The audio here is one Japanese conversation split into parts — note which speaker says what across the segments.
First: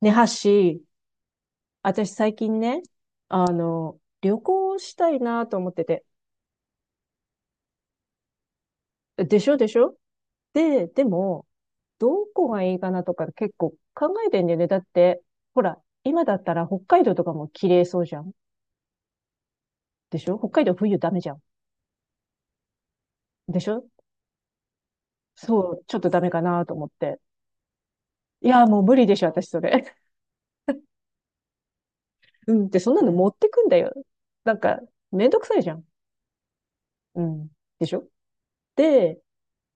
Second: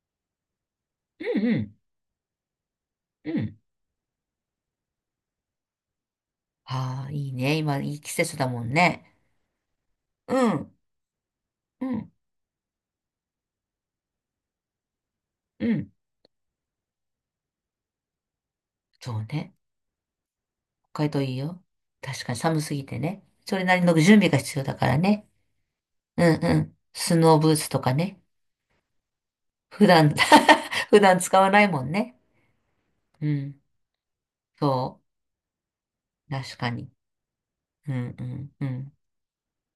Speaker 1: ねはし、
Speaker 2: うんうん
Speaker 1: 私最近ね、
Speaker 2: うん。
Speaker 1: 旅行したいなと思ってて。
Speaker 2: ああ、いいね。今、いい季節だもんね。
Speaker 1: でしょでしょ。
Speaker 2: うん、
Speaker 1: でも、
Speaker 2: うん、
Speaker 1: どこがいいかなとか結構考えてんだよね。だって、ほ
Speaker 2: う
Speaker 1: ら、
Speaker 2: ん。
Speaker 1: 今だったら北海道とかも綺麗そうじゃん。
Speaker 2: そうね。
Speaker 1: でしょ。北海道冬
Speaker 2: 北
Speaker 1: ダ
Speaker 2: 海
Speaker 1: メ
Speaker 2: 道
Speaker 1: じ
Speaker 2: い
Speaker 1: ゃ
Speaker 2: い
Speaker 1: ん。
Speaker 2: よ。確かに寒すぎてね。そ
Speaker 1: で
Speaker 2: れ
Speaker 1: し
Speaker 2: なり
Speaker 1: ょ。
Speaker 2: の準備が必要だからね。
Speaker 1: そう、ちょっとダ
Speaker 2: う
Speaker 1: メか
Speaker 2: んう
Speaker 1: なと
Speaker 2: ん。
Speaker 1: 思っ
Speaker 2: ス
Speaker 1: て。
Speaker 2: ノーブーツとかね。
Speaker 1: いや、もう無理でしょ、私そ
Speaker 2: 普
Speaker 1: れ。
Speaker 2: 段 普段使わないもんね。
Speaker 1: うんって、そんなの
Speaker 2: う
Speaker 1: 持ってく
Speaker 2: ん。
Speaker 1: んだよ。なんか、
Speaker 2: そ
Speaker 1: めんどくさいじゃん。
Speaker 2: う。確かに。
Speaker 1: うん。で
Speaker 2: う
Speaker 1: しょ。
Speaker 2: んうんうん。
Speaker 1: で、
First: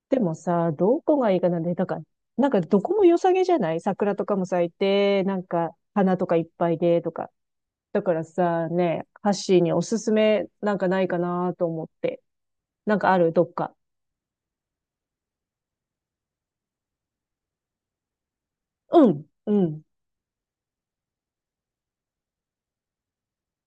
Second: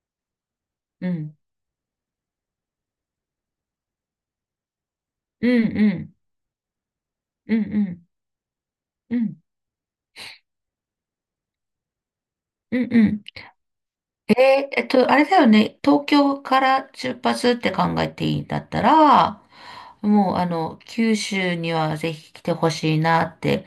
Speaker 1: でもさ、ど
Speaker 2: う
Speaker 1: こが
Speaker 2: ん。
Speaker 1: いいかなで、だんら、なんかどこも良さげじゃない？桜とかも咲いて、なん
Speaker 2: う
Speaker 1: か
Speaker 2: んうん。
Speaker 1: 花とかいっぱいで、とか。
Speaker 2: うんう
Speaker 1: だ
Speaker 2: ん。
Speaker 1: からさ、ね、
Speaker 2: うんう
Speaker 1: ハッ
Speaker 2: ん
Speaker 1: シーにおすすめなんかないかなと思って。
Speaker 2: うん
Speaker 1: なん
Speaker 2: う
Speaker 1: かあ
Speaker 2: ん。
Speaker 1: るどっか？
Speaker 2: あれだよね、東京から出発って考えていいんだった
Speaker 1: うん、
Speaker 2: ら、
Speaker 1: うん。
Speaker 2: もう九州にはぜひ来てほしいなって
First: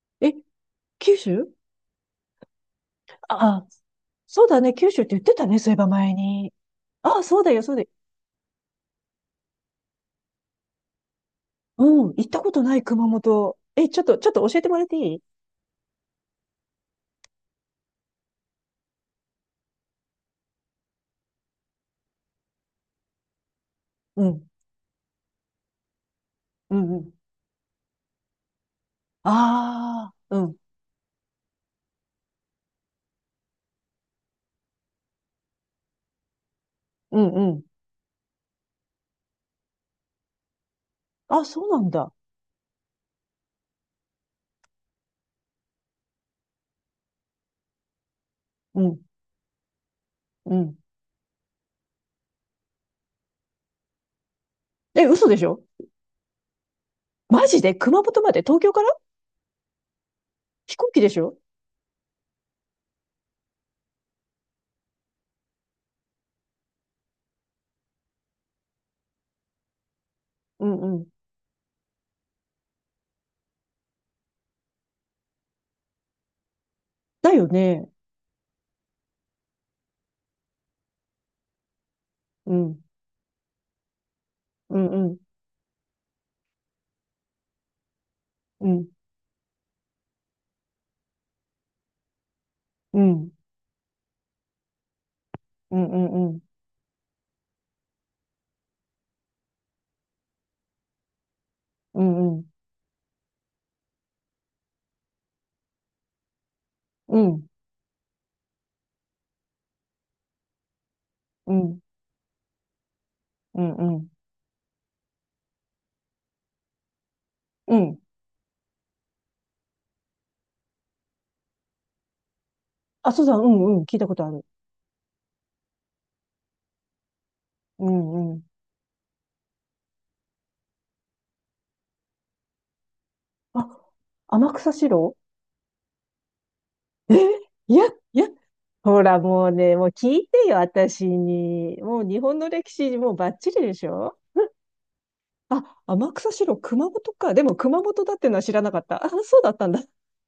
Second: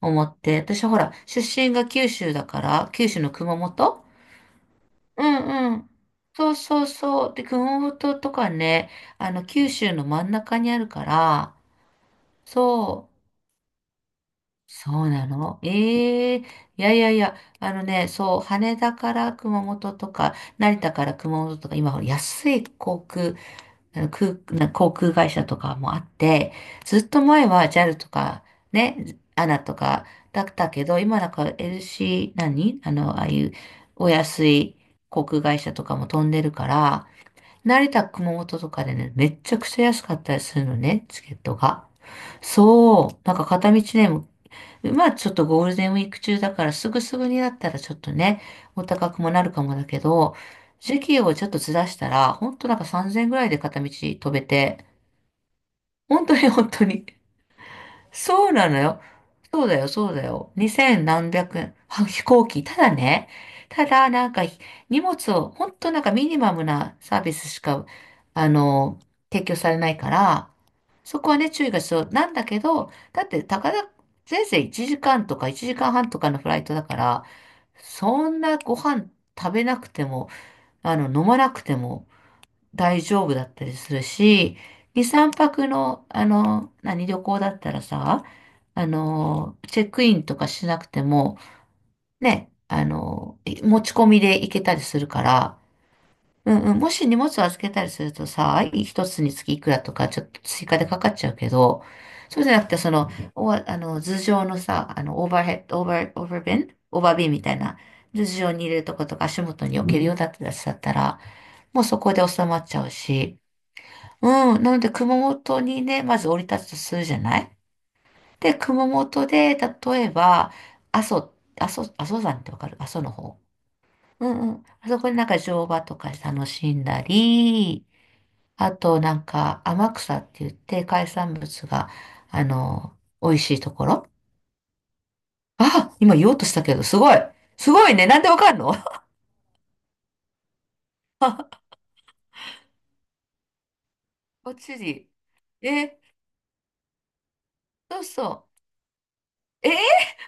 Speaker 2: 思
Speaker 1: え、
Speaker 2: って、私ほら、
Speaker 1: 九
Speaker 2: 出
Speaker 1: 州。
Speaker 2: 身が九州だから、九州の熊
Speaker 1: あ、
Speaker 2: 本。
Speaker 1: そうだね、九州って言っ
Speaker 2: う
Speaker 1: てたね、そう
Speaker 2: ん
Speaker 1: いえ
Speaker 2: う
Speaker 1: ば
Speaker 2: ん。
Speaker 1: 前
Speaker 2: そ
Speaker 1: に。
Speaker 2: うそう
Speaker 1: あ、
Speaker 2: そう。
Speaker 1: そう
Speaker 2: で、
Speaker 1: だよ、そう
Speaker 2: 熊
Speaker 1: だよ。
Speaker 2: 本とかね、九州の真ん中にあるから、
Speaker 1: うん、行ったことない熊
Speaker 2: そう。
Speaker 1: 本。え、ちょっと教えてもらってい
Speaker 2: そう
Speaker 1: い？
Speaker 2: なの。いやいやいや、あのね、そう、羽田から熊本とか、成田から熊本とか、今、安い航空、あの
Speaker 1: う
Speaker 2: 空、
Speaker 1: ん、
Speaker 2: な航空会社とかもあって、
Speaker 1: うん、
Speaker 2: ず
Speaker 1: う
Speaker 2: っ
Speaker 1: ん。
Speaker 2: と前は JAL とか、ね、ANA とか
Speaker 1: ああ、う
Speaker 2: だっ
Speaker 1: ん、
Speaker 2: たけど、今なんか LC、何あの、ああいうお安い航空会社とかも飛んでるから、
Speaker 1: うん、うん。
Speaker 2: 成田、熊本とかでね、めっちゃくちゃ安かったりするのね、チケッ
Speaker 1: あ、
Speaker 2: ト
Speaker 1: そうな
Speaker 2: が。
Speaker 1: んだ。
Speaker 2: そう。なんか片道ね、まあちょっとゴールデンウィーク中だからすぐすぐになったらちょっとね、
Speaker 1: う
Speaker 2: お
Speaker 1: ん。
Speaker 2: 高くもなるかもだけど、
Speaker 1: うん。
Speaker 2: 時期をちょっとずらしたら、ほんとなんか3000円ぐらいで片道飛べて、
Speaker 1: え、嘘でしょ？
Speaker 2: 本当に本当に
Speaker 1: マジで熊本まで
Speaker 2: そう
Speaker 1: 東
Speaker 2: な
Speaker 1: 京
Speaker 2: の
Speaker 1: から
Speaker 2: よ。そうだよ、そうだよ。
Speaker 1: 飛行
Speaker 2: 2
Speaker 1: 機
Speaker 2: 千
Speaker 1: でし
Speaker 2: 何
Speaker 1: ょ？
Speaker 2: 百円は飛行機。ただなんか荷物を、ほんとなんかミニマムなサービスしか、あの、提供されないから、
Speaker 1: うんうん。
Speaker 2: そこはね、注意が必要なんだけど、だって、たかだ、せいぜい1時間とか1時間半とかのフライトだから、
Speaker 1: だよね。
Speaker 2: そんなご飯食べなくても、飲まなくても、
Speaker 1: うん。
Speaker 2: 大丈夫だったりするし、
Speaker 1: うん
Speaker 2: 2、
Speaker 1: うん。
Speaker 2: 3泊の、旅行だったらさ、
Speaker 1: うん。
Speaker 2: チェックインとかしなくても、ね、
Speaker 1: うん。
Speaker 2: 持ち込みで行けたりするから、
Speaker 1: うんうんうん。
Speaker 2: うんうん、もし荷物を預けたりするとさ、一つにつきいくらとか、ちょっと追加でかかっちゃうけど、
Speaker 1: うんう
Speaker 2: そう
Speaker 1: ん。
Speaker 2: じゃなくて、その、おわあの、頭上のさ、オーバーヘッド、オーバー
Speaker 1: う
Speaker 2: ビンみ
Speaker 1: ん。
Speaker 2: たいな、頭上に入れるとことか足元に置けるようだったら、
Speaker 1: うん
Speaker 2: もうそこで収まっちゃうし、
Speaker 1: うん。
Speaker 2: うん。なので、熊本にね、まず降り立つとするじゃない？
Speaker 1: うん。
Speaker 2: で、熊本で、例えば、阿蘇、阿蘇山ってわかる？阿蘇の
Speaker 1: あ、そうだ、
Speaker 2: 方。
Speaker 1: うんうん。聞いたこと
Speaker 2: う
Speaker 1: あ
Speaker 2: ん
Speaker 1: る。
Speaker 2: うん。あそこでなんか乗馬とか楽しんだり、
Speaker 1: うんうん。
Speaker 2: あとなんか天草って言って海産物が、あの、美味しいとこ
Speaker 1: あ、
Speaker 2: ろ。
Speaker 1: 天草四郎。
Speaker 2: あ、今言おうとしたけど、すご
Speaker 1: え、
Speaker 2: い。す
Speaker 1: いや、
Speaker 2: ごいね。
Speaker 1: い
Speaker 2: なん
Speaker 1: や、
Speaker 2: でわかんの？
Speaker 1: ほ らもうね、もう聞いてよ、私に。もう日本の歴史、もうバッチリでしょ？
Speaker 2: こっちに。
Speaker 1: あ、
Speaker 2: え、
Speaker 1: 天草四郎、熊本か。でも熊
Speaker 2: そ
Speaker 1: 本
Speaker 2: う
Speaker 1: だってのは
Speaker 2: そ
Speaker 1: 知らなかった。あ、そうだった
Speaker 2: う。
Speaker 1: んだ。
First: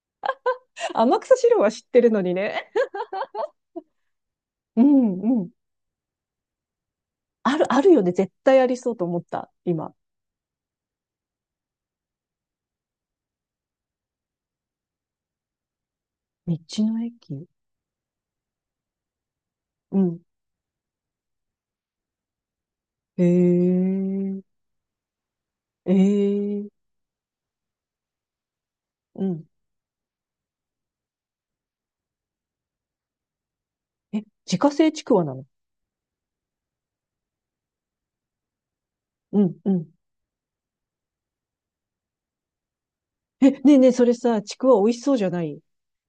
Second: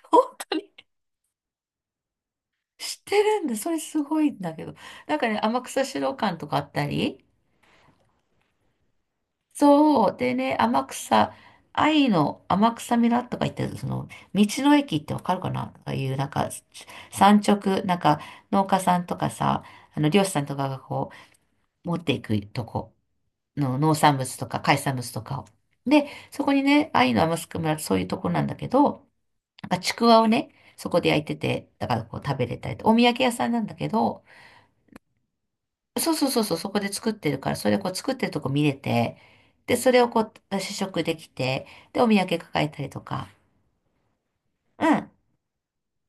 Speaker 2: 本当？
Speaker 1: 天草四郎は知ってるのにね。
Speaker 2: 知ってるんだ。それすごいんだけど。
Speaker 1: う
Speaker 2: なん
Speaker 1: ん
Speaker 2: かね、
Speaker 1: うん。
Speaker 2: 天草資料館とかあったり。
Speaker 1: ある、あるよね。絶対ありそうと思った、今。
Speaker 2: そう。でね、天草、愛の天草村とか言ってる、その、道の駅ってわかるかなとかいう、なんか、
Speaker 1: 道の
Speaker 2: 産
Speaker 1: 駅。
Speaker 2: 直、なんか、農家さんとかさ、
Speaker 1: うん。
Speaker 2: 漁師さんとかがこう、持っていくとこ
Speaker 1: へ
Speaker 2: の農産物
Speaker 1: え。
Speaker 2: とか海産物とかを。
Speaker 1: え
Speaker 2: で、そこに
Speaker 1: え。
Speaker 2: ね、愛の天草村ってそういうとこなんだけど、
Speaker 1: うん。
Speaker 2: なんかちくわをね、そこで焼いてて、だからこう食べれたりと、お土産屋さんなんだけ
Speaker 1: え、
Speaker 2: ど、
Speaker 1: 自家製ちくわなの？
Speaker 2: そうそうそうそう、そこで作ってるから、それをこう作ってるとこ見れて、
Speaker 1: うんう
Speaker 2: で、
Speaker 1: ん。
Speaker 2: それをこう試食できて、で、お土産抱えたりとか。
Speaker 1: え、ねえねえ、それさ、ちくわ
Speaker 2: う
Speaker 1: 美
Speaker 2: ん。
Speaker 1: 味し
Speaker 2: あ、
Speaker 1: そうじゃない？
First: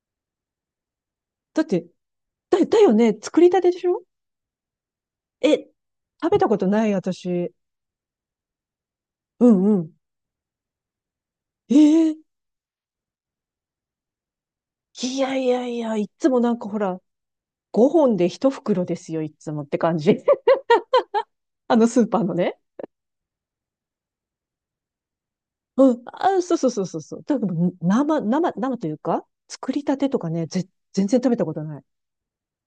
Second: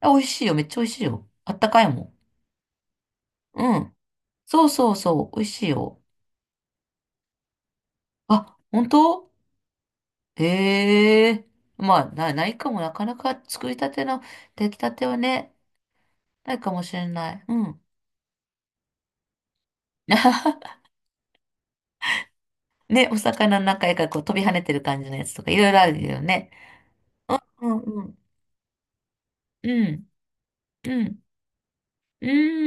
Speaker 2: 美味しいよ、めっちゃ美味しいよ。あっ
Speaker 1: だっ
Speaker 2: たか
Speaker 1: て、
Speaker 2: いも
Speaker 1: だよね。作りたて
Speaker 2: ん。
Speaker 1: で
Speaker 2: う
Speaker 1: し
Speaker 2: ん。
Speaker 1: ょ？
Speaker 2: そうそうそう、美味し
Speaker 1: え、
Speaker 2: いよ。
Speaker 1: 食べたことない、私。
Speaker 2: あ、本当？
Speaker 1: うんうん。
Speaker 2: へえ。まあ、
Speaker 1: ええ。
Speaker 2: ないかも、なかなか作りたての、出来たては
Speaker 1: いやい
Speaker 2: ね、
Speaker 1: やいや、いっつもな
Speaker 2: な
Speaker 1: ん
Speaker 2: い
Speaker 1: か
Speaker 2: か
Speaker 1: ほ
Speaker 2: もし
Speaker 1: ら、
Speaker 2: れない。うん。
Speaker 1: 5本で1袋ですよ、いっつもって感じ。あのスーパーのね。
Speaker 2: ね、お魚の中からこう飛び跳ねてる感じのやつとか、いろいろあ
Speaker 1: うん。
Speaker 2: るよ
Speaker 1: あ、
Speaker 2: ね。
Speaker 1: そうそうそうそうそう。多
Speaker 2: う
Speaker 1: 分、
Speaker 2: んうん。
Speaker 1: 生というか、
Speaker 2: う
Speaker 1: 作りたて
Speaker 2: ん。
Speaker 1: とかね、ぜ、
Speaker 2: う
Speaker 1: 全然
Speaker 2: ん。
Speaker 1: 食べたことない。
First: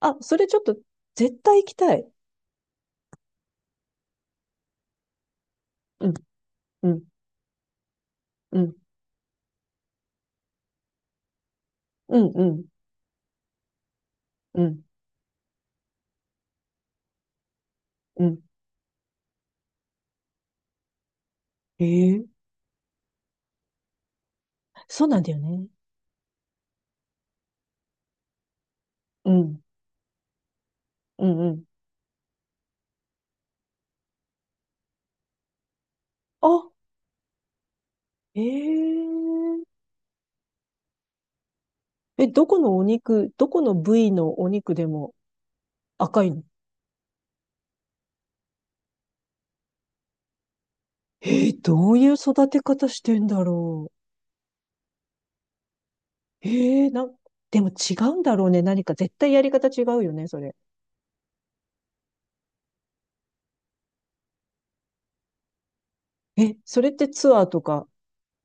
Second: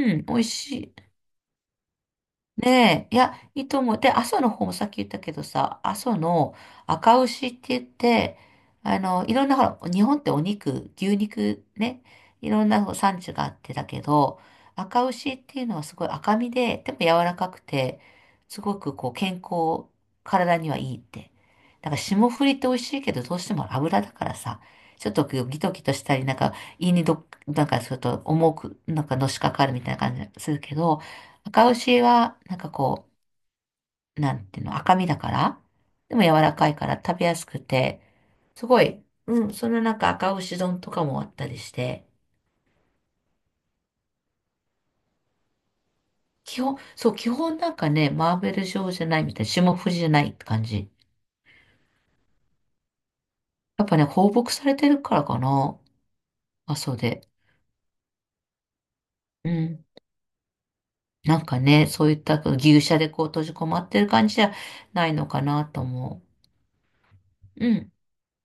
Speaker 1: あ、
Speaker 2: ん。美
Speaker 1: そ
Speaker 2: 味
Speaker 1: れちょっ
Speaker 2: し
Speaker 1: と、
Speaker 2: い。
Speaker 1: 絶対行きたい。
Speaker 2: ねえ、いや、いいと思う。で、阿蘇の方もさっき言ったけどさ、阿
Speaker 1: うん、
Speaker 2: 蘇の
Speaker 1: うん、
Speaker 2: 赤牛って言って、
Speaker 1: うん、
Speaker 2: いろんな、ほら、日本ってお肉、牛肉ね、
Speaker 1: うん、う
Speaker 2: い
Speaker 1: ん、
Speaker 2: ろんな産地があってだけど、
Speaker 1: うん、
Speaker 2: 赤牛っていうのはすごい赤身で、でも柔らかくて、
Speaker 1: うん。
Speaker 2: すごくこう健康、体にはいいって。だから
Speaker 1: え
Speaker 2: 霜
Speaker 1: え、
Speaker 2: 降りって美味しいけど、どうしても油だからさ、
Speaker 1: そ
Speaker 2: ち
Speaker 1: う
Speaker 2: ょっ
Speaker 1: なん
Speaker 2: と
Speaker 1: だよ
Speaker 2: ギ
Speaker 1: ね。
Speaker 2: トギトしたり、なんか胃になんかちょっと重く、なんかの
Speaker 1: う
Speaker 2: しか
Speaker 1: ん、
Speaker 2: かるみたいな感じがするけど、
Speaker 1: うん、う
Speaker 2: 赤
Speaker 1: ん。
Speaker 2: 牛は、なんかこう、なんていうの、赤身だから、でも柔
Speaker 1: あ、
Speaker 2: らかいから食べやすくて、
Speaker 1: え
Speaker 2: すごい、うん、その
Speaker 1: え
Speaker 2: なんか赤牛丼とかもあったりして、
Speaker 1: え、どこのお肉、どこの部位のお肉でも赤いの？
Speaker 2: 基本、そう、基本なんかね、マーベル状じゃないみたいな、霜降りじゃないって感じ。
Speaker 1: ええ、どういう育て方してんだ
Speaker 2: やっ
Speaker 1: ろ
Speaker 2: ぱね、放牧されてるからかな、
Speaker 1: う？
Speaker 2: 阿
Speaker 1: ええ、
Speaker 2: 蘇で。
Speaker 1: でも違うんだろうね。何か絶対やり
Speaker 2: う
Speaker 1: 方違
Speaker 2: ん。
Speaker 1: うよね、それ。
Speaker 2: なんかね、そういった牛舎でこう閉じこまってる感じじゃないのかなと思
Speaker 1: え、それってツアーと
Speaker 2: う。う
Speaker 1: か
Speaker 2: ん、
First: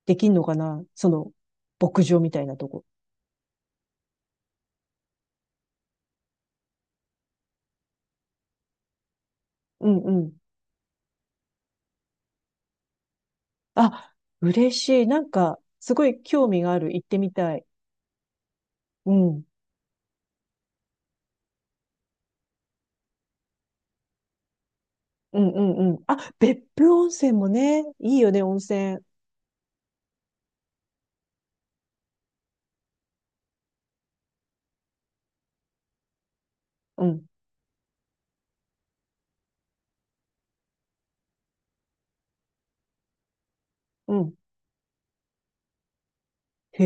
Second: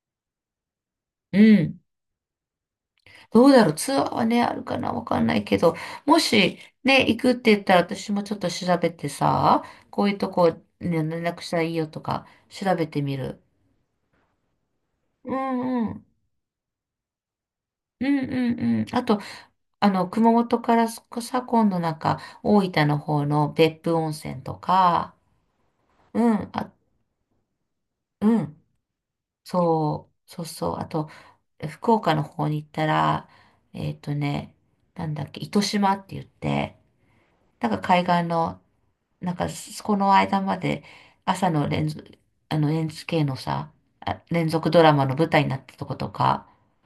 Speaker 1: できんのかな、
Speaker 2: うん。
Speaker 1: 牧場みたいなとこ。
Speaker 2: どうだろう。ツアーはね、あるかな。わかんないけど、もしね、行くって言ったら私もちょっと調べてさ、
Speaker 1: うん
Speaker 2: こう
Speaker 1: う
Speaker 2: いうと
Speaker 1: ん。
Speaker 2: こ、ね、連絡したらいいよとか、調べてみる。
Speaker 1: あ、嬉しい。なん
Speaker 2: う
Speaker 1: か、
Speaker 2: んう
Speaker 1: すご
Speaker 2: ん。
Speaker 1: い興味がある。行ってみたい。
Speaker 2: うんうんうん。あ
Speaker 1: う
Speaker 2: と、
Speaker 1: ん。
Speaker 2: 熊本からさ、今度なんか、大分の方の別府温泉とか、
Speaker 1: うんうんうん。あ、
Speaker 2: うん、
Speaker 1: 別
Speaker 2: あ、
Speaker 1: 府温泉もね、いいよ
Speaker 2: う
Speaker 1: ね、温
Speaker 2: ん、
Speaker 1: 泉。
Speaker 2: そう、そうそう。あと、福岡の方に行ったら、えっとね、なんだっけ、糸島って言って、
Speaker 1: うん。
Speaker 2: なんか海岸の、なんかそこの間まで朝の連続、NHK のさ、
Speaker 1: うん。
Speaker 2: 連続ドラマの舞台になったとことか、
Speaker 1: へ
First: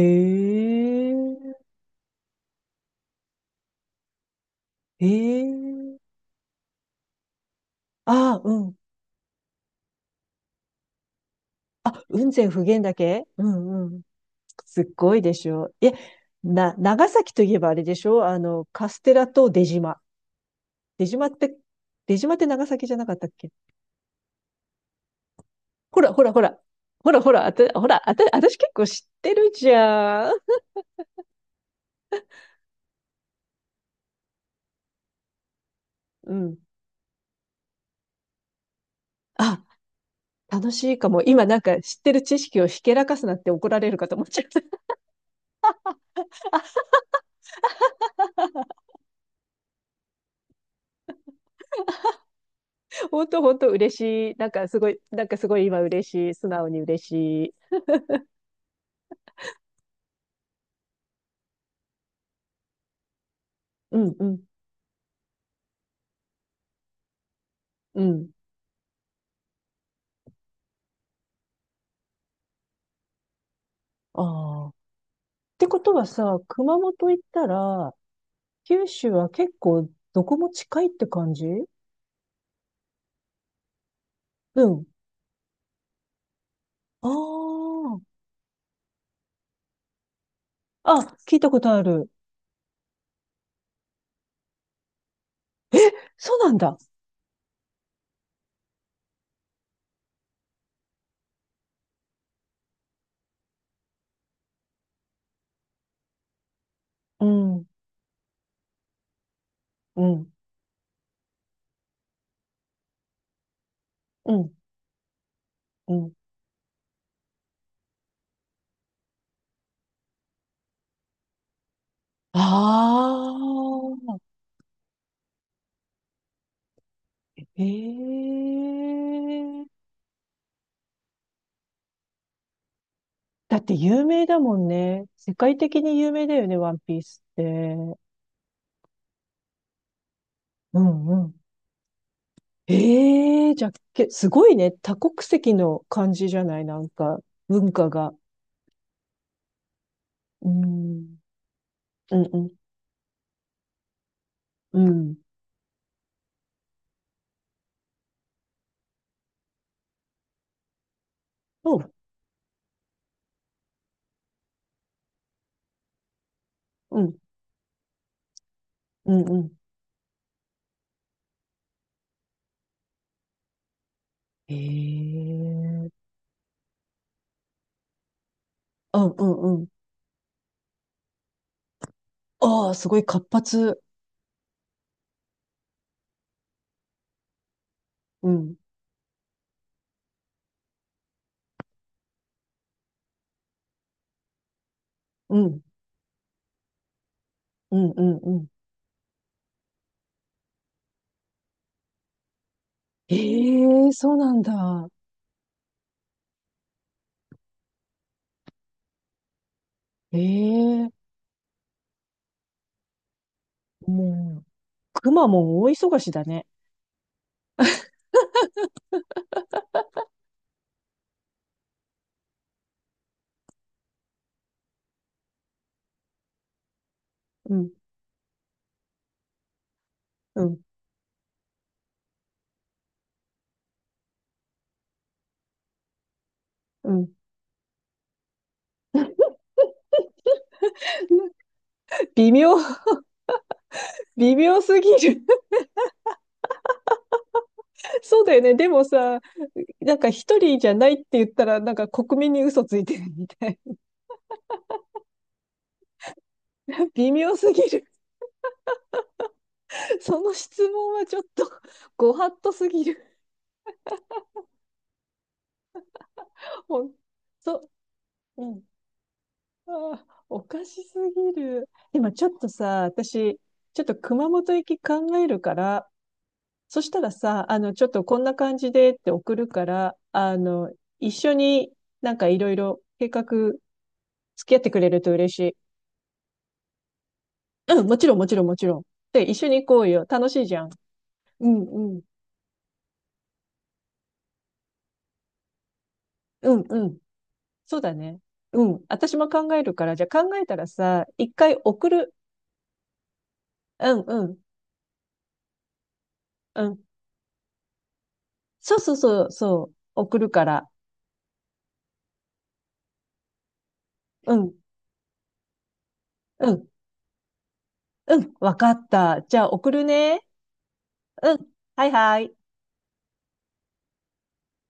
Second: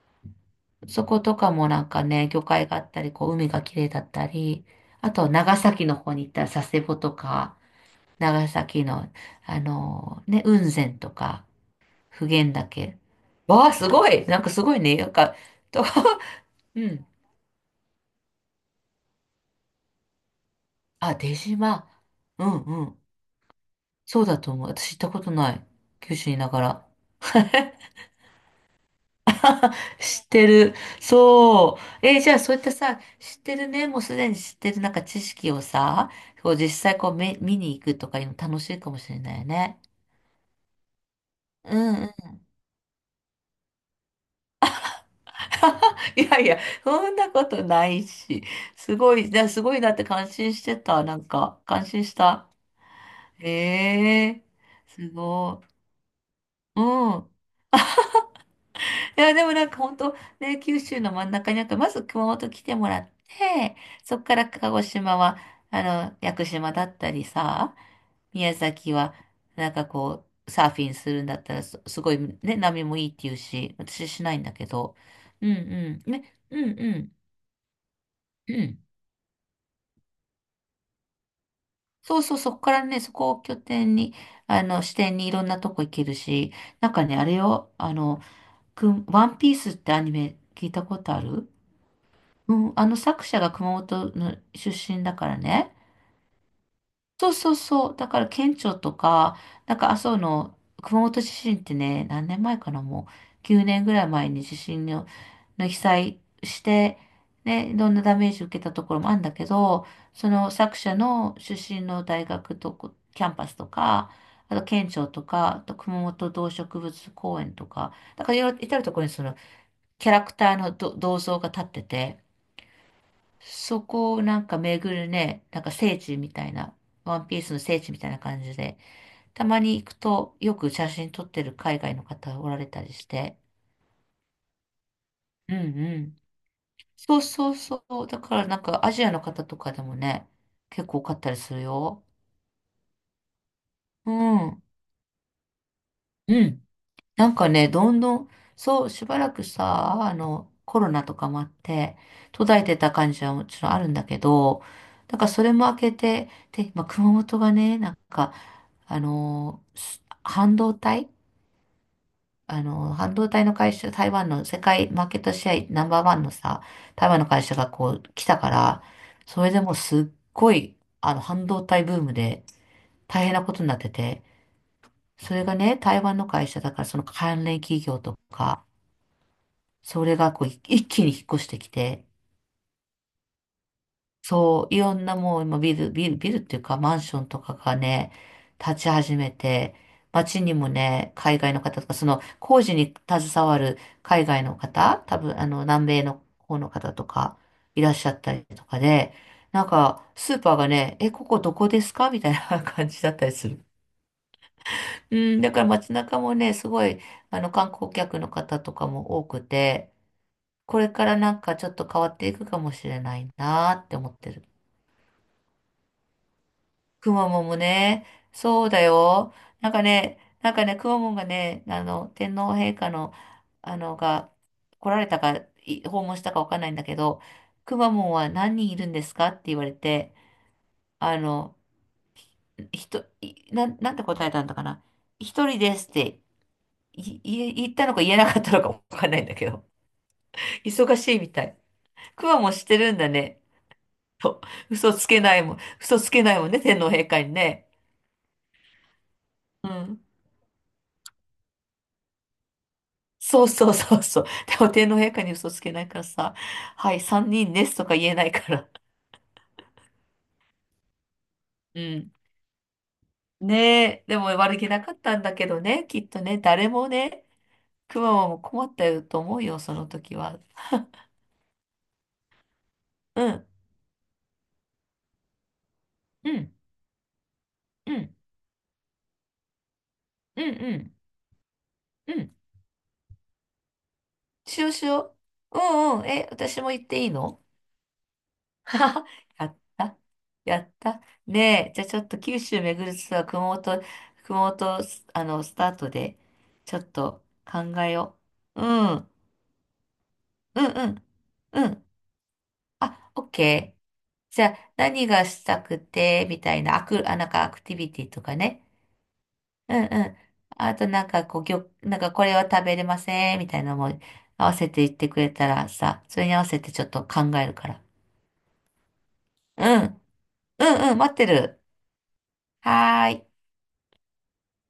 Speaker 2: そことか
Speaker 1: え。
Speaker 2: もなんかね、魚介があったり、こう海が綺麗だったり、
Speaker 1: へ
Speaker 2: あと長崎の
Speaker 1: え。
Speaker 2: 方に行ったら佐世保とか、
Speaker 1: あ、
Speaker 2: 長
Speaker 1: うん。
Speaker 2: 崎の、雲仙とか、
Speaker 1: あ、
Speaker 2: 普
Speaker 1: 雲仙
Speaker 2: 賢
Speaker 1: 普賢
Speaker 2: 岳。
Speaker 1: 岳。う
Speaker 2: わあ、
Speaker 1: ん
Speaker 2: す
Speaker 1: うん。
Speaker 2: ごいなんかすごい
Speaker 1: すっ
Speaker 2: ね、なん
Speaker 1: ごいで
Speaker 2: か、
Speaker 1: しょ。
Speaker 2: と、
Speaker 1: え、な、
Speaker 2: うん。
Speaker 1: 長崎といえばあれでしょ？カステラと出島。出
Speaker 2: あ、
Speaker 1: 島っ
Speaker 2: 出
Speaker 1: て、
Speaker 2: 島。
Speaker 1: 出島っ
Speaker 2: う
Speaker 1: て
Speaker 2: ん
Speaker 1: 長
Speaker 2: う
Speaker 1: 崎じゃ
Speaker 2: ん。
Speaker 1: なかったっけ？
Speaker 2: そうだと思う。私行ったことない。
Speaker 1: ほら
Speaker 2: 九
Speaker 1: ほ
Speaker 2: 州
Speaker 1: ら
Speaker 2: にい
Speaker 1: ほ
Speaker 2: な
Speaker 1: ら。
Speaker 2: がら。
Speaker 1: ほらほら、ほら、私結構知ってるじ
Speaker 2: 知っ
Speaker 1: ゃん。
Speaker 2: てる。そう。じゃあそういったさ、知ってるね、もうすでに知ってるなんか知識をさ、
Speaker 1: う
Speaker 2: こう
Speaker 1: ん。
Speaker 2: 実際こうめ見に行くとかいうの楽しいかもしれないよ
Speaker 1: あ、
Speaker 2: ね。
Speaker 1: 楽しいかも。今なん
Speaker 2: う
Speaker 1: か
Speaker 2: ん
Speaker 1: 知っ
Speaker 2: う
Speaker 1: てる
Speaker 2: ん。
Speaker 1: 知識をひけらかすなって怒られるかと思っちゃった。
Speaker 2: いやいや、そんなことないし。すごい、すごいなって感心してた。なんか、感心した。
Speaker 1: 本当
Speaker 2: へ
Speaker 1: 本当嬉しい。
Speaker 2: え、
Speaker 1: なんかすごい、
Speaker 2: す
Speaker 1: なんかすご
Speaker 2: ご
Speaker 1: い今嬉しい。素直に
Speaker 2: い。う
Speaker 1: 嬉
Speaker 2: ん。
Speaker 1: しい。
Speaker 2: いや、でもなんか本当ね、九州の真ん中にあるかまず熊本来てもらって、
Speaker 1: うん
Speaker 2: そっ
Speaker 1: う
Speaker 2: か
Speaker 1: ん、
Speaker 2: ら鹿児島は、あ屋久島だったりさ、
Speaker 1: うん。
Speaker 2: 宮崎は、なんかこう、サーフィンするんだったらすごいね、波もいいっていうし、私しないんだ
Speaker 1: あ
Speaker 2: け
Speaker 1: あ。っ
Speaker 2: ど、うん
Speaker 1: てこと
Speaker 2: う
Speaker 1: は
Speaker 2: ん、ね、
Speaker 1: さ、
Speaker 2: う
Speaker 1: 熊
Speaker 2: んう
Speaker 1: 本
Speaker 2: ん、
Speaker 1: 行ったら、
Speaker 2: うん。
Speaker 1: 九州は結構どこも近いって感じ？
Speaker 2: そうそう、そこからね、そこを拠点に、
Speaker 1: うん。
Speaker 2: 視点にいろんなとこ行けるし、なんかね、あれよ、
Speaker 1: あ
Speaker 2: ワンピースってアニメ聞いたこ
Speaker 1: あ。
Speaker 2: と
Speaker 1: あ、
Speaker 2: あ
Speaker 1: 聞い
Speaker 2: る？
Speaker 1: たことある。
Speaker 2: うん、あの作者が熊本の出身だからね。
Speaker 1: え、そうなんだ。
Speaker 2: そうそうそう。だから県庁とか、なんか麻生の熊本地震ってね、何年前かな、もう9年ぐらい前に地震の、の被災して、
Speaker 1: うん、
Speaker 2: ね、いろんなダメージ受けたところもあるんだけど、
Speaker 1: う
Speaker 2: そ
Speaker 1: ん、
Speaker 2: の作者の出身の大学とこキャンパスとか、
Speaker 1: うん、
Speaker 2: あと県庁とか、あと
Speaker 1: う
Speaker 2: 熊
Speaker 1: ん。
Speaker 2: 本動植物公園とか、だからいろいろ至るところにそのキャラクターの銅像が立ってて、
Speaker 1: あ
Speaker 2: そこを
Speaker 1: あ、
Speaker 2: なんか巡るね、なんか聖地みたいな、ワンピースの聖地みたいな
Speaker 1: え
Speaker 2: 感じで、たまに
Speaker 1: え、
Speaker 2: 行くとよく写真撮ってる海外の方おられたりして。
Speaker 1: だって有名だもんね。世
Speaker 2: う
Speaker 1: 界
Speaker 2: ん
Speaker 1: 的
Speaker 2: う
Speaker 1: に有
Speaker 2: ん。
Speaker 1: 名だよね、ワンピー
Speaker 2: そ
Speaker 1: ス
Speaker 2: う
Speaker 1: っ
Speaker 2: そう
Speaker 1: て。
Speaker 2: そう。だからなんかアジアの方とかでもね、
Speaker 1: う
Speaker 2: 結構多
Speaker 1: ん
Speaker 2: か
Speaker 1: う
Speaker 2: ったり
Speaker 1: ん。
Speaker 2: するよ。
Speaker 1: ええ、じゃあ、
Speaker 2: う
Speaker 1: すごい
Speaker 2: ん。
Speaker 1: ね。多国籍の感じ
Speaker 2: う
Speaker 1: じゃない？
Speaker 2: ん。
Speaker 1: なんか、
Speaker 2: なんかね、
Speaker 1: 文化
Speaker 2: どん
Speaker 1: が。
Speaker 2: どん、そう、しばらくさ、
Speaker 1: う
Speaker 2: コロナと
Speaker 1: ん。
Speaker 2: かもあって、
Speaker 1: うんう
Speaker 2: 途
Speaker 1: ん。
Speaker 2: 絶えてた感じはもちろんあるんだけど、
Speaker 1: うん。
Speaker 2: だからそれも明けて、で、まあ、熊本がね、なんか、半導体
Speaker 1: そう、
Speaker 2: 半導体の会社、台湾の世界マーケットシェアナンバーワンのさ、
Speaker 1: う
Speaker 2: 台
Speaker 1: ん。
Speaker 2: 湾の会社がこう来たから、
Speaker 1: うんう
Speaker 2: それ
Speaker 1: ん。
Speaker 2: でもうすっごい、半導体ブームで大変なことになってて、それがね、
Speaker 1: ええ、
Speaker 2: 台湾の会社だからその関連企業とか、
Speaker 1: うんうんうん。
Speaker 2: それがこうい一気に引っ越してきて、
Speaker 1: ああ、すごい活発。
Speaker 2: そう、いろんなもう今ビルっていうかマンションとかがね、
Speaker 1: うん。
Speaker 2: 立ち始めて、街にもね、海外の方とか、その工事に携わる海外の方、多
Speaker 1: う
Speaker 2: 分
Speaker 1: ん。
Speaker 2: 南米の方とか
Speaker 1: う
Speaker 2: い
Speaker 1: ん
Speaker 2: らっ
Speaker 1: う
Speaker 2: しゃ
Speaker 1: ん
Speaker 2: っ
Speaker 1: う
Speaker 2: たり
Speaker 1: ん。
Speaker 2: とかで、なんかスーパーがね、え、ここどこですかみたいな 感じだっ
Speaker 1: え
Speaker 2: たりする。
Speaker 1: え、そうなんだ。
Speaker 2: うん、だから街中もね、すごい観光客の方とかも多くて、これ
Speaker 1: ええ、
Speaker 2: からなんかちょっと変わっていくかもしれないなーって思って
Speaker 1: も
Speaker 2: る。
Speaker 1: うくまモン大忙しだね。
Speaker 2: くまモンもね、そうだよ。なんかね、くまモンがね、天皇陛下の、あの、が来られたか、訪問したかわかんないんだけど、
Speaker 1: うん、
Speaker 2: くまモンは何人いるんですかって言われて、
Speaker 1: うん、
Speaker 2: あの、ひと、いなん、なんて答えたんだかな。一人ですって
Speaker 1: うん。
Speaker 2: 言ったのか言えなかったのかわかんないんだけど。忙しいみたい。く
Speaker 1: 微
Speaker 2: まモン
Speaker 1: 妙、
Speaker 2: してるんだね。
Speaker 1: 微妙すぎ
Speaker 2: 嘘つけ
Speaker 1: る。
Speaker 2: ないもん、嘘つけないもんね、天皇陛下にね。
Speaker 1: そうだよね。でもさ、
Speaker 2: う
Speaker 1: なん
Speaker 2: ん。
Speaker 1: か一人じゃないって言ったら、なんか国民に嘘ついてるみ
Speaker 2: そ
Speaker 1: た
Speaker 2: う
Speaker 1: い
Speaker 2: そうそうそう。でも天皇陛下に嘘つけないからさ、
Speaker 1: な。
Speaker 2: はい、
Speaker 1: 微
Speaker 2: 三
Speaker 1: 妙す
Speaker 2: 人
Speaker 1: ぎ
Speaker 2: です
Speaker 1: る。
Speaker 2: とか言えないから。
Speaker 1: その質問はちょっと、
Speaker 2: うん。
Speaker 1: ご法度すぎる。
Speaker 2: ねえ、でも悪気なかったんだけどね、きっとね、誰
Speaker 1: ほ
Speaker 2: も
Speaker 1: ん
Speaker 2: ね、
Speaker 1: と、
Speaker 2: くまモも
Speaker 1: うん。
Speaker 2: 困ったよと思うよ、
Speaker 1: あ
Speaker 2: その
Speaker 1: ー、
Speaker 2: 時は。
Speaker 1: おかしすぎる。今ちょっとさ、
Speaker 2: う
Speaker 1: 私、
Speaker 2: ん、
Speaker 1: ちょっと熊本行き考えるから、
Speaker 2: うん、
Speaker 1: そしたらさ、ちょっ
Speaker 2: う
Speaker 1: と
Speaker 2: ん、
Speaker 1: こんな感じでって送るから、
Speaker 2: うん、うん、
Speaker 1: 一緒に
Speaker 2: う
Speaker 1: なんか
Speaker 2: ん。
Speaker 1: いろいろ計画付き合っ
Speaker 2: しよ
Speaker 1: て
Speaker 2: う
Speaker 1: く
Speaker 2: し
Speaker 1: れると
Speaker 2: よ
Speaker 1: 嬉しい。
Speaker 2: う。うんうん、え、私も言っていいの？
Speaker 1: うん、もちろんもちろんもち ろん。
Speaker 2: はは。
Speaker 1: で、一
Speaker 2: や
Speaker 1: 緒
Speaker 2: っ
Speaker 1: に行こう
Speaker 2: た。
Speaker 1: よ。楽しいじ
Speaker 2: や
Speaker 1: ゃん。
Speaker 2: った。
Speaker 1: うん
Speaker 2: ねえ、じゃあ
Speaker 1: う
Speaker 2: ちょ
Speaker 1: ん。
Speaker 2: っと九州巡るツアー、熊本、熊本、すあの、スタートで、
Speaker 1: うん
Speaker 2: ちょ
Speaker 1: う
Speaker 2: っ
Speaker 1: ん。
Speaker 2: と考
Speaker 1: そう
Speaker 2: え
Speaker 1: だね。
Speaker 2: よう。
Speaker 1: う
Speaker 2: う
Speaker 1: ん。
Speaker 2: ん。うん
Speaker 1: 私も考えるから、じゃあ考えた
Speaker 2: う
Speaker 1: ら
Speaker 2: ん。
Speaker 1: さ、一回
Speaker 2: うん。
Speaker 1: 送る。
Speaker 2: あ、オッケー。
Speaker 1: うんうん。
Speaker 2: じゃあ、何がしたくて、みた
Speaker 1: う
Speaker 2: いな、
Speaker 1: ん。
Speaker 2: アク、あ、なんかアクティビティとかね。
Speaker 1: そうそうそうそ
Speaker 2: う
Speaker 1: う。
Speaker 2: んうん。
Speaker 1: 送るから。
Speaker 2: あとなんかこう、なんかこれは食べれません、みたいなのも
Speaker 1: う
Speaker 2: 合
Speaker 1: ん。
Speaker 2: わせて言ってくれたらさ、それに合わ
Speaker 1: う
Speaker 2: せ
Speaker 1: ん。
Speaker 2: てちょっと考えるから。
Speaker 1: うん。わかった。じゃあ
Speaker 2: う
Speaker 1: 送る
Speaker 2: ん。
Speaker 1: ね。
Speaker 2: うんうん、待って
Speaker 1: うん。
Speaker 2: る。
Speaker 1: はいはい。
Speaker 2: はーい。